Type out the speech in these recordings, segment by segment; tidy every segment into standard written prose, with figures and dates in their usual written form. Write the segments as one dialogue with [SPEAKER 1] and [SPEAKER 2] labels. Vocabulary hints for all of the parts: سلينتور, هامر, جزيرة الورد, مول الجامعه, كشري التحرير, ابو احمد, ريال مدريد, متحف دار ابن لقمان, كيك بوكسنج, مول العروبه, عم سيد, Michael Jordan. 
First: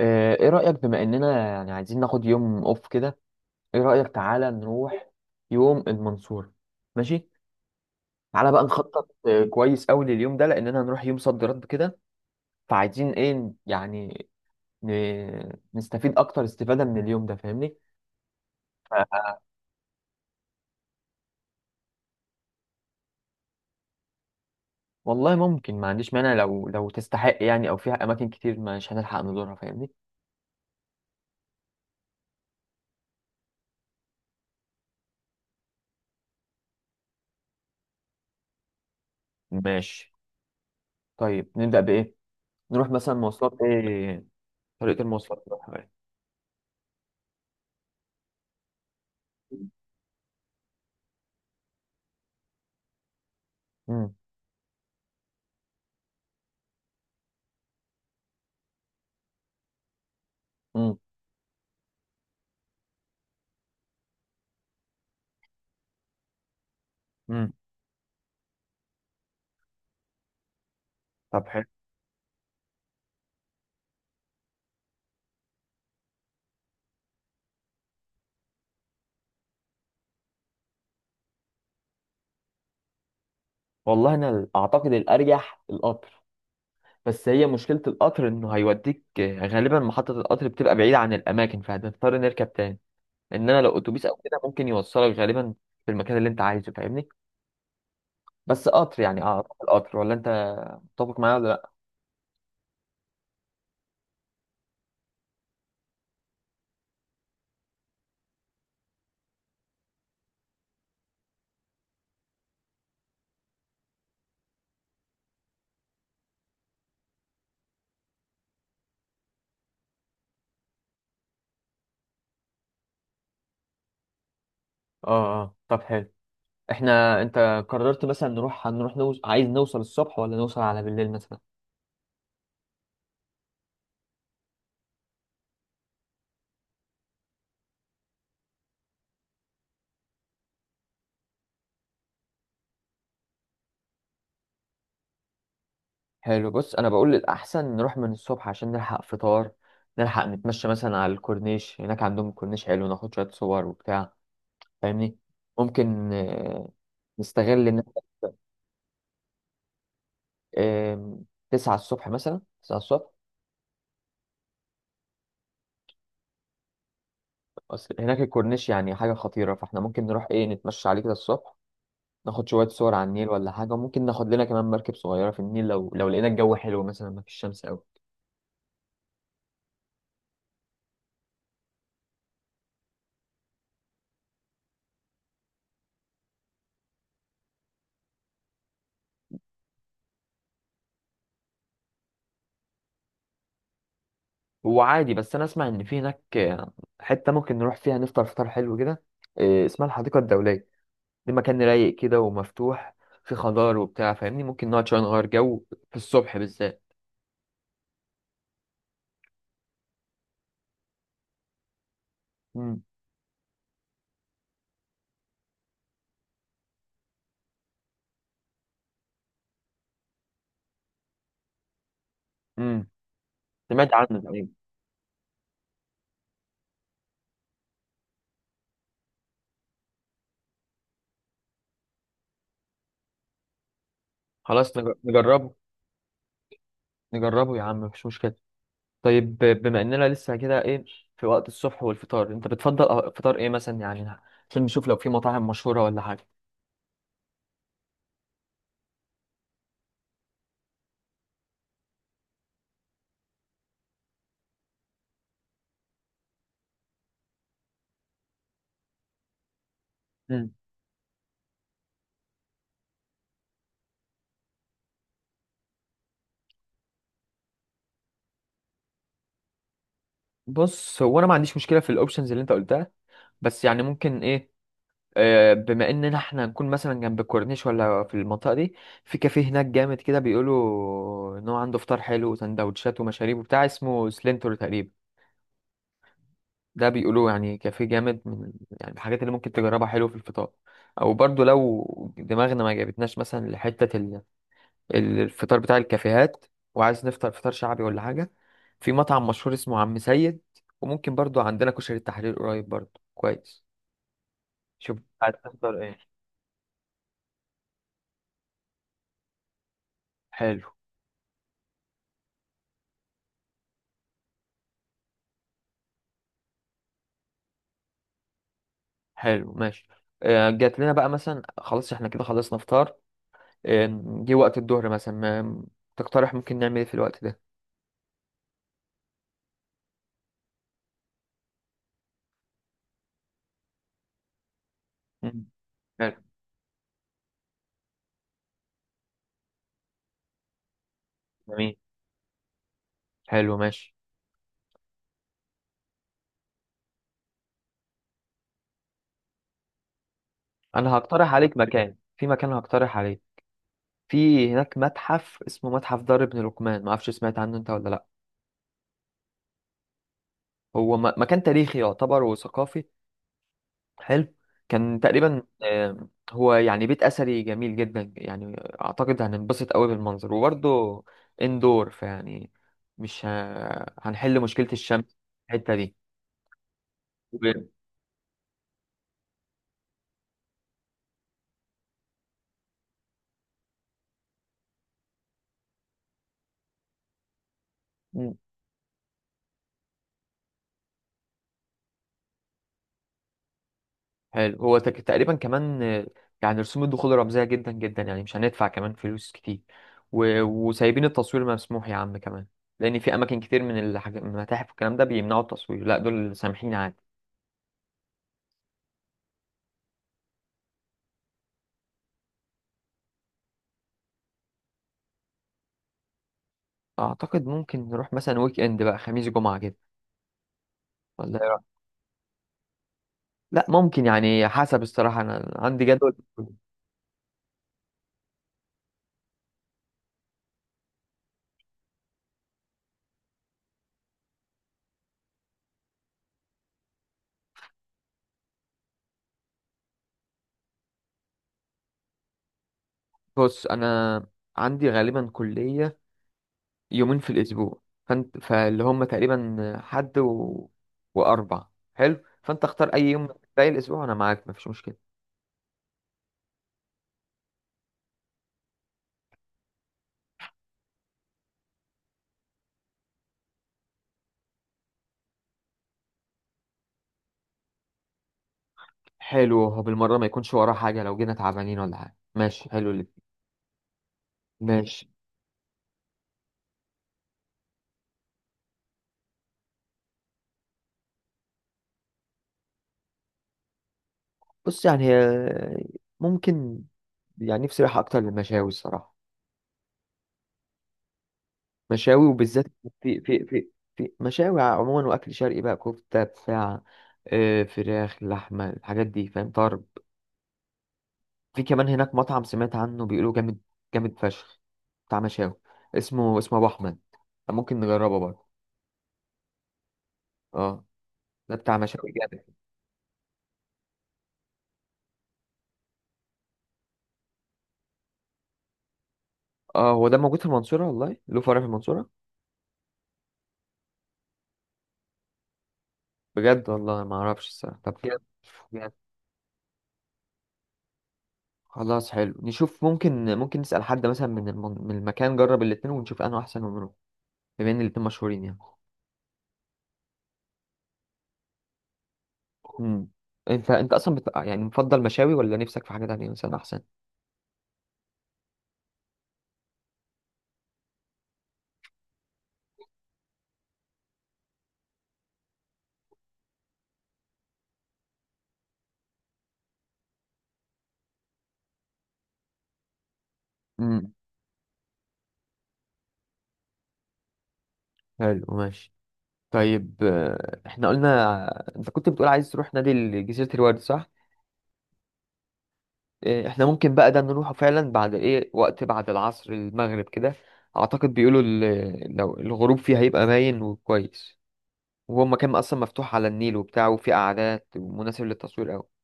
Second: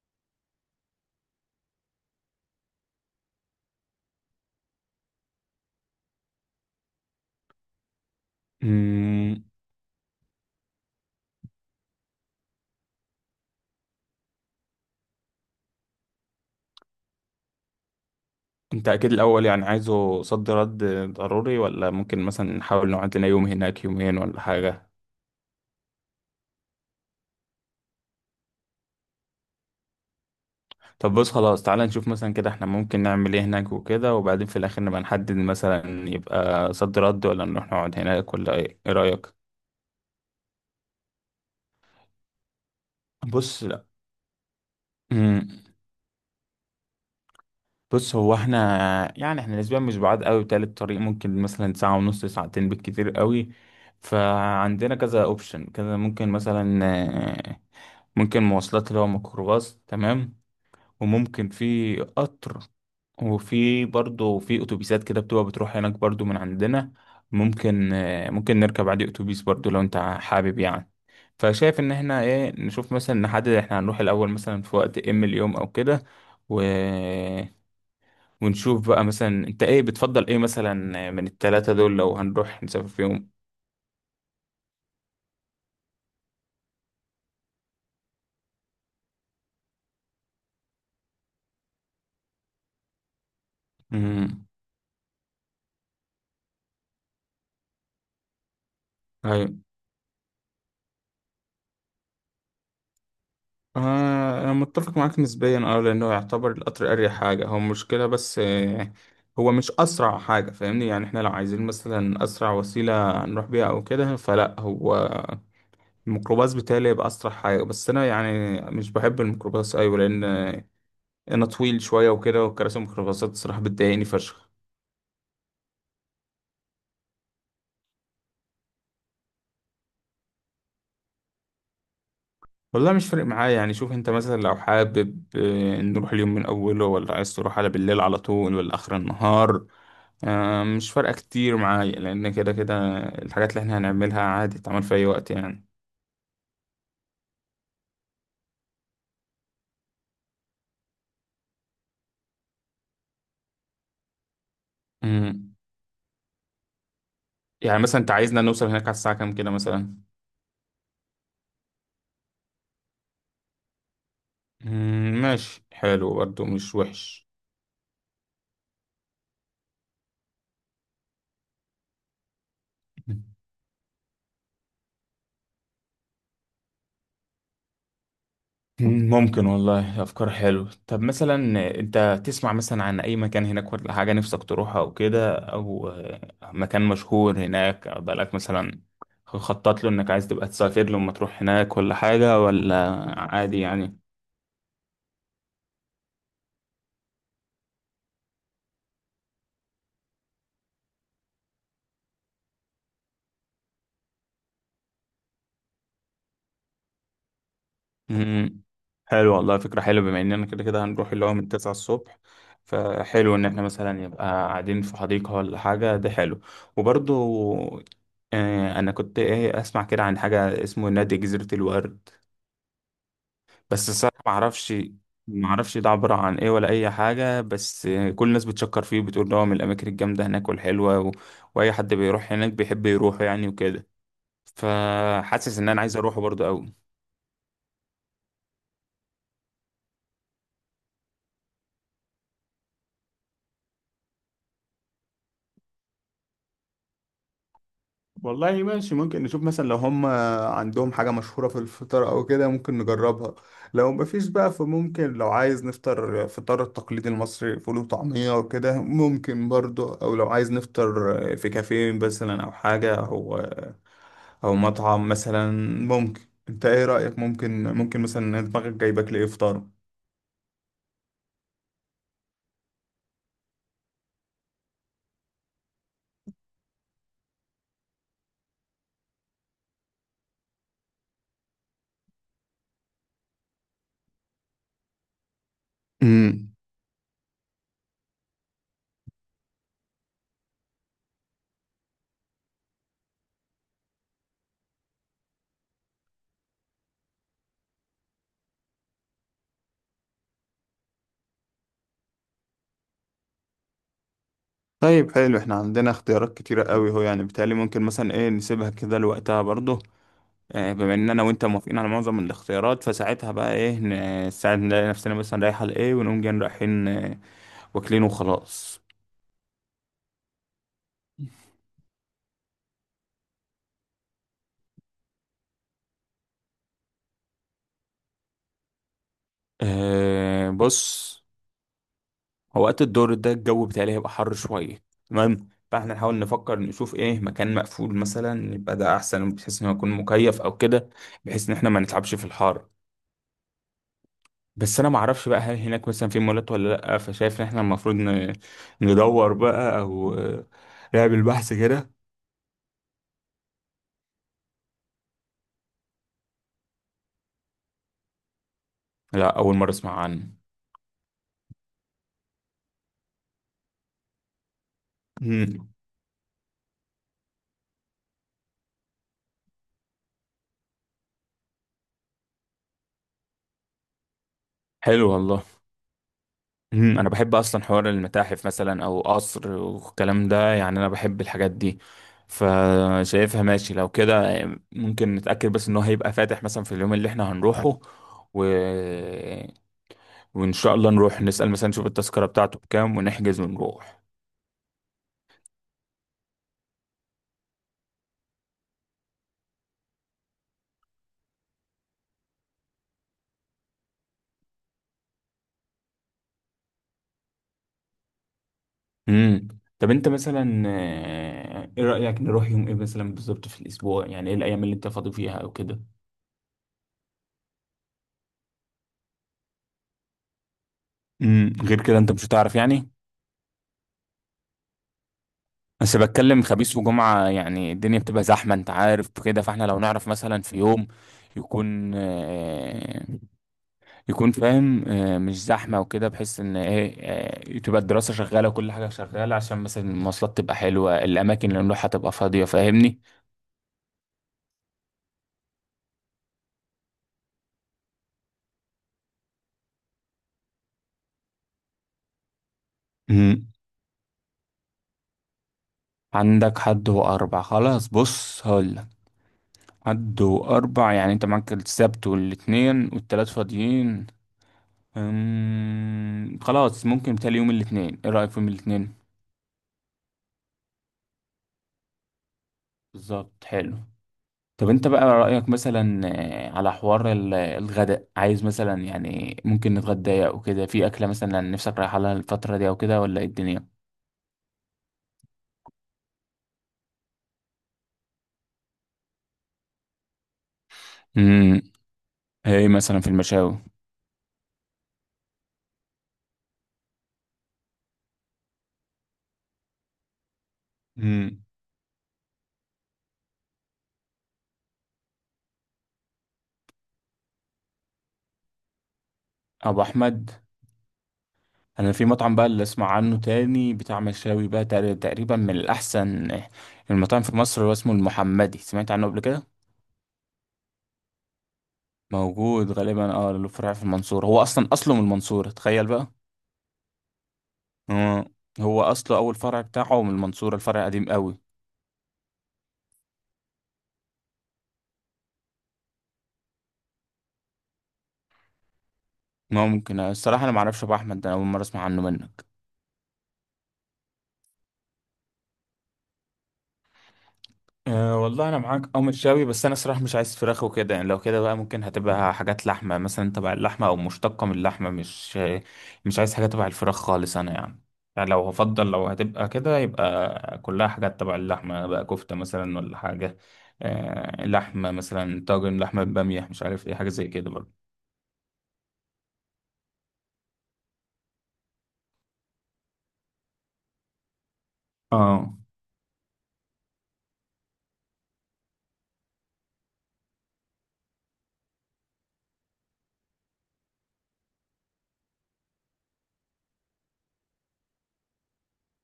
[SPEAKER 1] ايه رأيك بما اننا يعني عايزين ناخد يوم اوف كده. ايه رأيك تعالى نروح يوم المنصورة. ماشي. تعالى بقى نخطط
[SPEAKER 2] مم،
[SPEAKER 1] كويس قوي لليوم ده، لاننا هنروح يوم صد رد كده. فعايزين ايه يعني؟ نستفيد اكتر استفادة من اليوم ده، فاهمني.
[SPEAKER 2] انت اكيد
[SPEAKER 1] ف-
[SPEAKER 2] الاول يعني عايزه صد رد ضروري، ولا ممكن مثلا نحاول نقعد لنا يوم هناك، يومين ولا حاجة؟
[SPEAKER 1] والله ممكن، ما عنديش مانع، لو تستحق يعني، او فيها اماكن كتير مش هنلحق نزورها، فاهمني.
[SPEAKER 2] طب بص خلاص، تعالى نشوف مثلا كده احنا ممكن نعمل ايه هناك وكده، وبعدين في الاخر نبقى نحدد مثلا يبقى صد رد ولا نروح نقعد هناك ولا ايه رأيك؟
[SPEAKER 1] ماشي. طيب نبدأ بايه؟ نروح مثلا مواصلات
[SPEAKER 2] بص لا.
[SPEAKER 1] ايه؟ طريقة المواصلات
[SPEAKER 2] مم،
[SPEAKER 1] نروحها ايه؟
[SPEAKER 2] بص هو احنا، يعني احنا نسبيا مش بعاد قوي بتاع الطريق، ممكن مثلا ساعة ونص، ساعتين بالكتير قوي.
[SPEAKER 1] مم،
[SPEAKER 2] فعندنا كذا اوبشن، كذا ممكن مثلا آه، ممكن مواصلات اللي هو ميكروباص، تمام.
[SPEAKER 1] مم،
[SPEAKER 2] وممكن في قطر، وفي برضه في اتوبيسات كده بتبقى بتروح هناك برضه من عندنا.
[SPEAKER 1] مم.
[SPEAKER 2] ممكن ممكن نركب عادي اتوبيس برضه لو انت حابب يعني.
[SPEAKER 1] طب حلو.
[SPEAKER 2] فشايف ان احنا ايه، نشوف مثلا نحدد احنا هنروح الاول مثلا في وقت ام اليوم او كده، و... ونشوف بقى مثلا انت ايه بتفضل، ايه مثلا من التلاتة دول لو هنروح نسافر فيهم.
[SPEAKER 1] والله انا اعتقد الارجح القطر، بس هي مشكلة القطر انه هيوديك غالبا محطة القطر بتبقى بعيدة عن الاماكن، فهتضطر نركب تاني. انما لو اتوبيس او كده
[SPEAKER 2] امم
[SPEAKER 1] ممكن يوصلك غالبا في المكان اللي انت عايزه، فاهمني. بس قطر يعني، اعتقد القطر، ولا انت متفق معايا ولا لا؟
[SPEAKER 2] أنا متفق معاك نسبيا، أه لأنه يعتبر القطر أريح حاجة. هو مشكلة بس هو مش أسرع حاجة فاهمني. يعني إحنا لو عايزين مثلا أسرع وسيلة نروح بيها أو كده، فلا هو الميكروباص بتاعي يبقى أسرع حاجة. بس أنا يعني مش بحب الميكروباص أيوة، لأن أنا طويل شوية وكده، وكراسي الميكروباصات الصراحة بتضايقني فشخ.
[SPEAKER 1] اه، اه، طب حلو. احنا انت قررت مثلا نروح، هنروح عايز نوصل الصبح ولا نوصل على بالليل مثلا؟
[SPEAKER 2] والله مش فارق معايا يعني، شوف انت مثلا لو حابب نروح اليوم من اوله ولا عايز تروح على بالليل على طول ولا اخر النهار. مش فارقة كتير معايا، لان كده كده الحاجات اللي احنا هنعملها عادي تعمل في اي وقت يعني.
[SPEAKER 1] حلو، بص انا بقول الاحسن نروح من الصبح عشان نلحق فطار، نلحق نتمشى مثلا على الكورنيش. هناك عندهم كورنيش حلو، ناخد شوية صور وبتاع، فاهمني.
[SPEAKER 2] مم.
[SPEAKER 1] ممكن نستغل
[SPEAKER 2] يعني
[SPEAKER 1] ان
[SPEAKER 2] مثلا انت عايزنا نوصل هناك على الساعة كام كده مثلا؟
[SPEAKER 1] آه، 9 الصبح مثلا، 9 الصبح.
[SPEAKER 2] ماشي حلو برضه، مش وحش.
[SPEAKER 1] أصل هناك الكورنيش يعني حاجة خطيرة، فاحنا ممكن نروح ايه نتمشى عليه كده الصبح، ناخد شوية صور على النيل ولا حاجة، وممكن ناخد لنا كمان مركب صغيرة في النيل، لو لقينا الجو حلو مثلا، ما فيش شمس قوي.
[SPEAKER 2] ممكن والله، أفكار حلوة. طب مثلا أنت تسمع مثلا عن أي مكان هناك ولا حاجة نفسك تروحها أو كده، أو مكان مشهور هناك، أو بقالك مثلا خطط له إنك عايز تبقى تسافر له لما تروح هناك ولا حاجة، ولا عادي يعني؟
[SPEAKER 1] هو عادي، بس انا اسمع ان في هناك حتة ممكن نروح فيها نفطر فطار حلو كده، اسمها الحديقة الدولية. دي مكان رايق كده ومفتوح، في خضار وبتاع، فاهمني، ممكن نقعد شوية نغير جو في الصبح بالذات.
[SPEAKER 2] مم. حلو والله، فكرة حلوة. بما إننا كده كده هنروح اللي هو من 9 الصبح،
[SPEAKER 1] مم.
[SPEAKER 2] فحلو إن إحنا مثلا يبقى قاعدين في حديقة ولا حاجة، ده حلو. وبرضو أنا كنت إيه أسمع كده عن حاجة اسمه نادي جزيرة الورد.
[SPEAKER 1] مم.
[SPEAKER 2] بس
[SPEAKER 1] سمعت
[SPEAKER 2] الصراحة
[SPEAKER 1] عنه
[SPEAKER 2] ما
[SPEAKER 1] تقريبا.
[SPEAKER 2] اعرفش ما اعرفش ده عبارة عن ايه ولا اي حاجة، بس كل الناس بتشكر فيه وبتقول ده هو من الاماكن الجامدة هناك والحلوة واي حد بيروح هناك بيحب يروح يعني وكده.
[SPEAKER 1] خلاص نجربه.
[SPEAKER 2] فحاسس ان انا عايز اروحه برضه قوي.
[SPEAKER 1] نجربه يا عم، مفيش مشكلة. طيب بما اننا لسه كده ايه، في وقت الصبح والفطار، انت بتفضل فطار ايه مثلا يعني؟ عشان نشوف لو في مطاعم مشهورة ولا حاجة.
[SPEAKER 2] والله ماشي، ممكن نشوف مثلا لو هم عندهم حاجة مشهورة في الفطار أو كده ممكن نجربها. لو مفيش بقى، فممكن لو عايز نفطر فطار التقليدي المصري فول وطعمية وكده ممكن برضو، أو لو
[SPEAKER 1] مم.
[SPEAKER 2] عايز نفطر في كافيه مثلا أو حاجة، أو أو مطعم مثلا ممكن. أنت إيه رأيك، ممكن مثلا دماغك جايبك لإيه فطار؟
[SPEAKER 1] بص هو انا ما عنديش مشكلة في الاوبشنز اللي انت قلتها، بس يعني ممكن ايه، بما اننا احنا نكون مثلا جنب الكورنيش ولا في المنطقة دي، في كافيه هناك جامد كده، بيقولوا ان هو عنده فطار حلو وسندوتشات ومشاريب وبتاع، اسمه سلينتور تقريبا.
[SPEAKER 2] امم
[SPEAKER 1] ده بيقولوا يعني كافيه جامد، من يعني الحاجات اللي ممكن تجربها، حلو في الفطار. او برضو لو دماغنا ما جابتناش مثلا لحتة الفطار بتاع الكافيهات، وعايز نفطر فطار شعبي ولا حاجة، في مطعم مشهور اسمه عم سيد. وممكن برضو عندنا كشري التحرير قريب برضو كويس. شوف
[SPEAKER 2] طيب
[SPEAKER 1] عايز
[SPEAKER 2] حلو، احنا
[SPEAKER 1] تفطر
[SPEAKER 2] عندنا
[SPEAKER 1] ايه.
[SPEAKER 2] اختيارات كتيرة قوي، هو يعني بالتالي ممكن مثلا ايه نسيبها كده لوقتها برضه.
[SPEAKER 1] حلو.
[SPEAKER 2] بما ان انا وانت موافقين على معظم الاختيارات، فساعتها بقى ايه، ساعة نلاقي نفسنا مثلا رايحة لايه ونقوم جايين رايحين واكلين وخلاص.
[SPEAKER 1] حلو، ماشي. جات لنا بقى مثلا، خلاص احنا كده خلصنا فطار، آه، جه وقت الظهر مثلا. ما- تقترح ممكن نعمل ايه في الوقت ده؟
[SPEAKER 2] بص هو وقت الدور ده الجو بتاعي هيبقى حر شوية،
[SPEAKER 1] مم.
[SPEAKER 2] تمام، فاحنا نحاول
[SPEAKER 1] حلو.
[SPEAKER 2] نفكر نشوف ايه مكان مقفول مثلا يبقى ده احسن، بحيث انه يكون مكيف او كده، بحيث ان احنا
[SPEAKER 1] جميل.
[SPEAKER 2] ما نتعبش في الحر.
[SPEAKER 1] حلو ماشي.
[SPEAKER 2] بس انا ما اعرفش بقى هل هناك مثلا في مولات ولا لا، فشايف ان احنا المفروض ندور بقى او
[SPEAKER 1] انا
[SPEAKER 2] نعمل
[SPEAKER 1] هقترح
[SPEAKER 2] بحث
[SPEAKER 1] عليك
[SPEAKER 2] كده.
[SPEAKER 1] مكان، في مكان هقترح عليك. في هناك متحف اسمه متحف دار ابن لقمان، ما اعرفش سمعت عنه انت ولا لا.
[SPEAKER 2] لا، اول مرة اسمع عنه.
[SPEAKER 1] هو مكان تاريخي يعتبر وثقافي. حلو. كان تقريبا،
[SPEAKER 2] مم.
[SPEAKER 1] هو يعني بيت اثري جميل جدا يعني. اعتقد هننبسط قوي بالمنظر، وبرضه اندور فيعني مش هنحل مشكلة الشمس
[SPEAKER 2] حلو والله.
[SPEAKER 1] في الحتة
[SPEAKER 2] مم. انا بحب اصلا حوار المتاحف مثلا او قصر والكلام ده يعني، انا بحب الحاجات دي. فشايفها ماشي لو كده، ممكن نتأكد بس ان هو هيبقى فاتح مثلا في اليوم اللي احنا هنروحه،
[SPEAKER 1] دي.
[SPEAKER 2] و... وان شاء الله نروح نسأل مثلا، نشوف التذكرة بتاعته بكام ونحجز ونروح.
[SPEAKER 1] حلو، هو تقريبا كمان يعني رسوم الدخول رمزية جدا جدا يعني، مش هندفع كمان فلوس كتير، وسايبين التصوير مسموح يا عم كمان. لأن في أماكن كتير من من المتاحف والكلام ده بيمنعوا التصوير، لا دول سامحين عادي.
[SPEAKER 2] امم طب انت مثلا ايه رأيك نروح يوم ايه مثلا بالظبط في الاسبوع؟ يعني ايه الايام اللي انت فاضي فيها او كده؟
[SPEAKER 1] أعتقد ممكن نروح مثلا ويك إند بقى، خميس جمعة كده، ولا إيه رأيك؟
[SPEAKER 2] غير كده انت مش هتعرف يعني.
[SPEAKER 1] لا ممكن، يعني حسب، الصراحة أنا عندي
[SPEAKER 2] بس
[SPEAKER 1] جدول.
[SPEAKER 2] بتكلم خميس وجمعة يعني الدنيا بتبقى زحمة انت عارف كده، فاحنا لو نعرف مثلا في يوم يكون يكون فاهم مش زحمة وكده، بحيث ان ايه، تبقى الدراسة شغالة وكل حاجة شغالة، عشان مثلا المواصلات تبقى حلوة، الأماكن اللي نروحها تبقى فاضية فاهمني.
[SPEAKER 1] بص أنا عندي غالبا كلية يومين في الأسبوع، فانت، فاللي هم تقريبا حد وأربع. حلو، فأنت اختار أي يوم من
[SPEAKER 2] مم.
[SPEAKER 1] باقي الأسبوع وأنا معاك مفيش مشكلة.
[SPEAKER 2] عندك حد وأربع، خلاص بص هقولك، حد وأربع يعني انت معاك السبت والاتنين والتلات فاضيين. خلاص ممكن تالي يوم الاتنين، ايه رأيك في يوم الاتنين؟
[SPEAKER 1] حلو، هو بالمرة ما يكونش وراه حاجة لو جينا تعبانين ولا حاجة. ماشي، حلو اللي.
[SPEAKER 2] بالظبط حلو. طب انت بقى
[SPEAKER 1] ماشي.
[SPEAKER 2] رأيك مثلا على حوار الغداء عايز مثلا، يعني ممكن نتغدى او كده في اكلة مثلا نفسك رايحة لها الفترة دي او كده، ولا ايه الدنيا؟
[SPEAKER 1] بص يعني ممكن يعني نفسي رايحة أكتر للمشاوي الصراحة.
[SPEAKER 2] امم
[SPEAKER 1] مشاوي، وبالذات
[SPEAKER 2] ايه مثلا في
[SPEAKER 1] في في
[SPEAKER 2] المشاوي؟
[SPEAKER 1] في في مشاوي عموما، وأكل شرقي بقى، كفتة، بتاع، فراخ، لحمة، الحاجات دي، فاهم طرب.
[SPEAKER 2] امم
[SPEAKER 1] في كمان هناك مطعم سمعت عنه بيقولوا جامد، جامد فشخ، بتاع مشاوي، اسمه ابو احمد، ممكن نجربه برضه.
[SPEAKER 2] ابو احمد.
[SPEAKER 1] اه، ده بتاع
[SPEAKER 2] انا في
[SPEAKER 1] مشاوي
[SPEAKER 2] مطعم
[SPEAKER 1] جامد.
[SPEAKER 2] بقى اللي اسمع عنه تاني بتاع مشاوي بقى تقريبا من الاحسن المطاعم في مصر، هو اسمه المحمدي، سمعت عنه قبل كده؟
[SPEAKER 1] اه، هو ده موجود في المنصورة؟ والله له فرع في المنصورة؟
[SPEAKER 2] موجود غالبا، اه له فرع في المنصورة، هو اصلا اصله من المنصورة، تخيل بقى.
[SPEAKER 1] بجد؟ والله ما اعرفش الصراحة. طب بجد،
[SPEAKER 2] آه، هو
[SPEAKER 1] بجد؟
[SPEAKER 2] اصله اول فرع بتاعه من المنصورة، الفرع قديم قوي.
[SPEAKER 1] خلاص حلو، نشوف، ممكن نسأل حد مثلا من من المكان جرب الاتنين ونشوف انه احسن ونروح، بما ان الاتنين مشهورين يعني.
[SPEAKER 2] ممكن الصراحة انا معرفش ابو احمد ده، انا اول مرة اسمع عنه منك.
[SPEAKER 1] امم. انت اصلا يعني مفضل مشاوي ولا نفسك في حاجة تانية مثلا احسن؟
[SPEAKER 2] أه والله انا معاك او متشاوي، بس انا صراحة مش عايز فراخ وكده يعني. لو كده بقى ممكن هتبقى حاجات لحمة مثلا، تبع اللحمة او مشتقة من اللحمة، مش عايز حاجة تبع الفراخ خالص انا يعني. يعني لو هفضل لو هتبقى كده يبقى كلها حاجات تبع اللحمة بقى، كفتة مثلا ولا حاجة.
[SPEAKER 1] امم.
[SPEAKER 2] أه لحمة مثلا، طاجن لحمة بامية، مش عارف ايه، حاجة زي كده برضه.
[SPEAKER 1] حلو ماشي. طيب، احنا قلنا، انت كنت بتقول عايز تروح نادي جزيرة الورد، صح؟
[SPEAKER 2] اه.
[SPEAKER 1] احنا ممكن بقى ده نروحه فعلا بعد ايه وقت، بعد العصر، المغرب كده. اعتقد بيقولوا لو الغروب فيه هيبقى باين وكويس، وهو مكان اصلا مفتوح على النيل وبتاع، وفيه قعدات ومناسب للتصوير قوي.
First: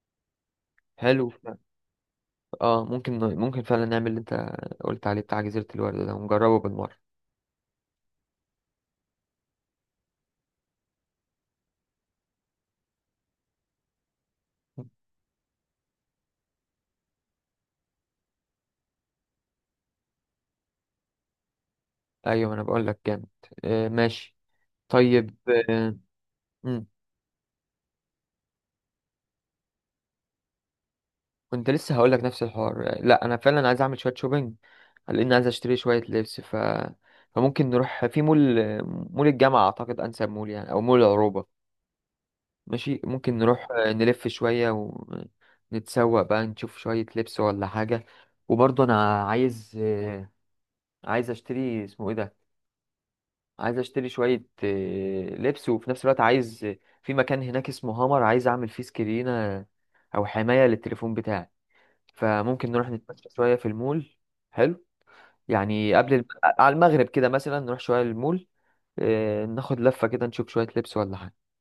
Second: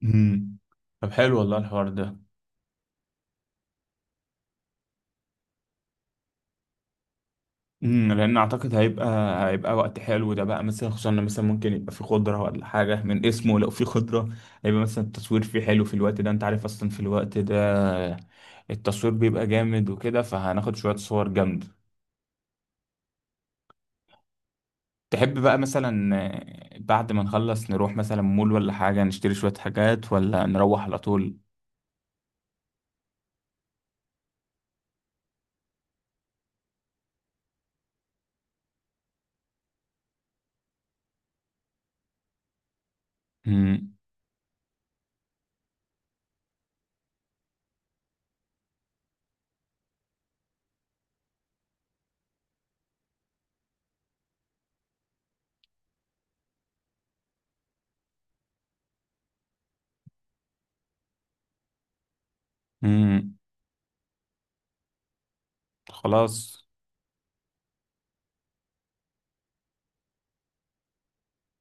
[SPEAKER 2] مم. طب
[SPEAKER 1] حلو
[SPEAKER 2] حلو
[SPEAKER 1] فعلا.
[SPEAKER 2] والله الحوار ده.
[SPEAKER 1] اه، ممكن فعلا نعمل اللي انت قلت عليه بتاع جزيرة الورد ده، ونجربه بالمرة.
[SPEAKER 2] لان اعتقد هيبقى وقت حلو ده بقى مثلا، خصوصا إن مثلا ممكن يبقى في خضره ولا حاجه من اسمه، لو في خضره هيبقى مثلا التصوير فيه حلو في الوقت ده، انت عارف اصلا في الوقت ده التصوير بيبقى جامد وكده، فهناخد شويه صور جامده.
[SPEAKER 1] ايوه انا بقول لك جامد. ماشي. طيب.
[SPEAKER 2] تحب بقى
[SPEAKER 1] آه،
[SPEAKER 2] مثلا
[SPEAKER 1] مم.
[SPEAKER 2] بعد ما نخلص نروح مثلا مول ولا حاجه نشتري شويه حاجات، ولا نروح على طول؟
[SPEAKER 1] كنت لسه هقول لك نفس الحوار، لا انا فعلا عايز اعمل شويه شوبينج، لان عايز اشتري شويه لبس، فممكن نروح في مول. مول الجامعه اعتقد انسب مول يعني، او مول العروبه. ماشي، ممكن نروح
[SPEAKER 2] امم
[SPEAKER 1] نلف شويه ونتسوق بقى، نشوف شويه لبس ولا حاجه. وبرضه انا عايز اشتري، اسمه ايه ده، عايز اشتري شويه لبس، وفي نفس الوقت عايز، في مكان هناك اسمه هامر، عايز اعمل فيه سكرينه او حمايه للتليفون بتاعي، فممكن نروح نتمشى
[SPEAKER 2] امم
[SPEAKER 1] شوية في المول. حلو. يعني قبل
[SPEAKER 2] خلاص.
[SPEAKER 1] على المغرب كده مثلا نروح شوية المول. ناخد لفة كده، نشوف شوية لبس ولا حاجة.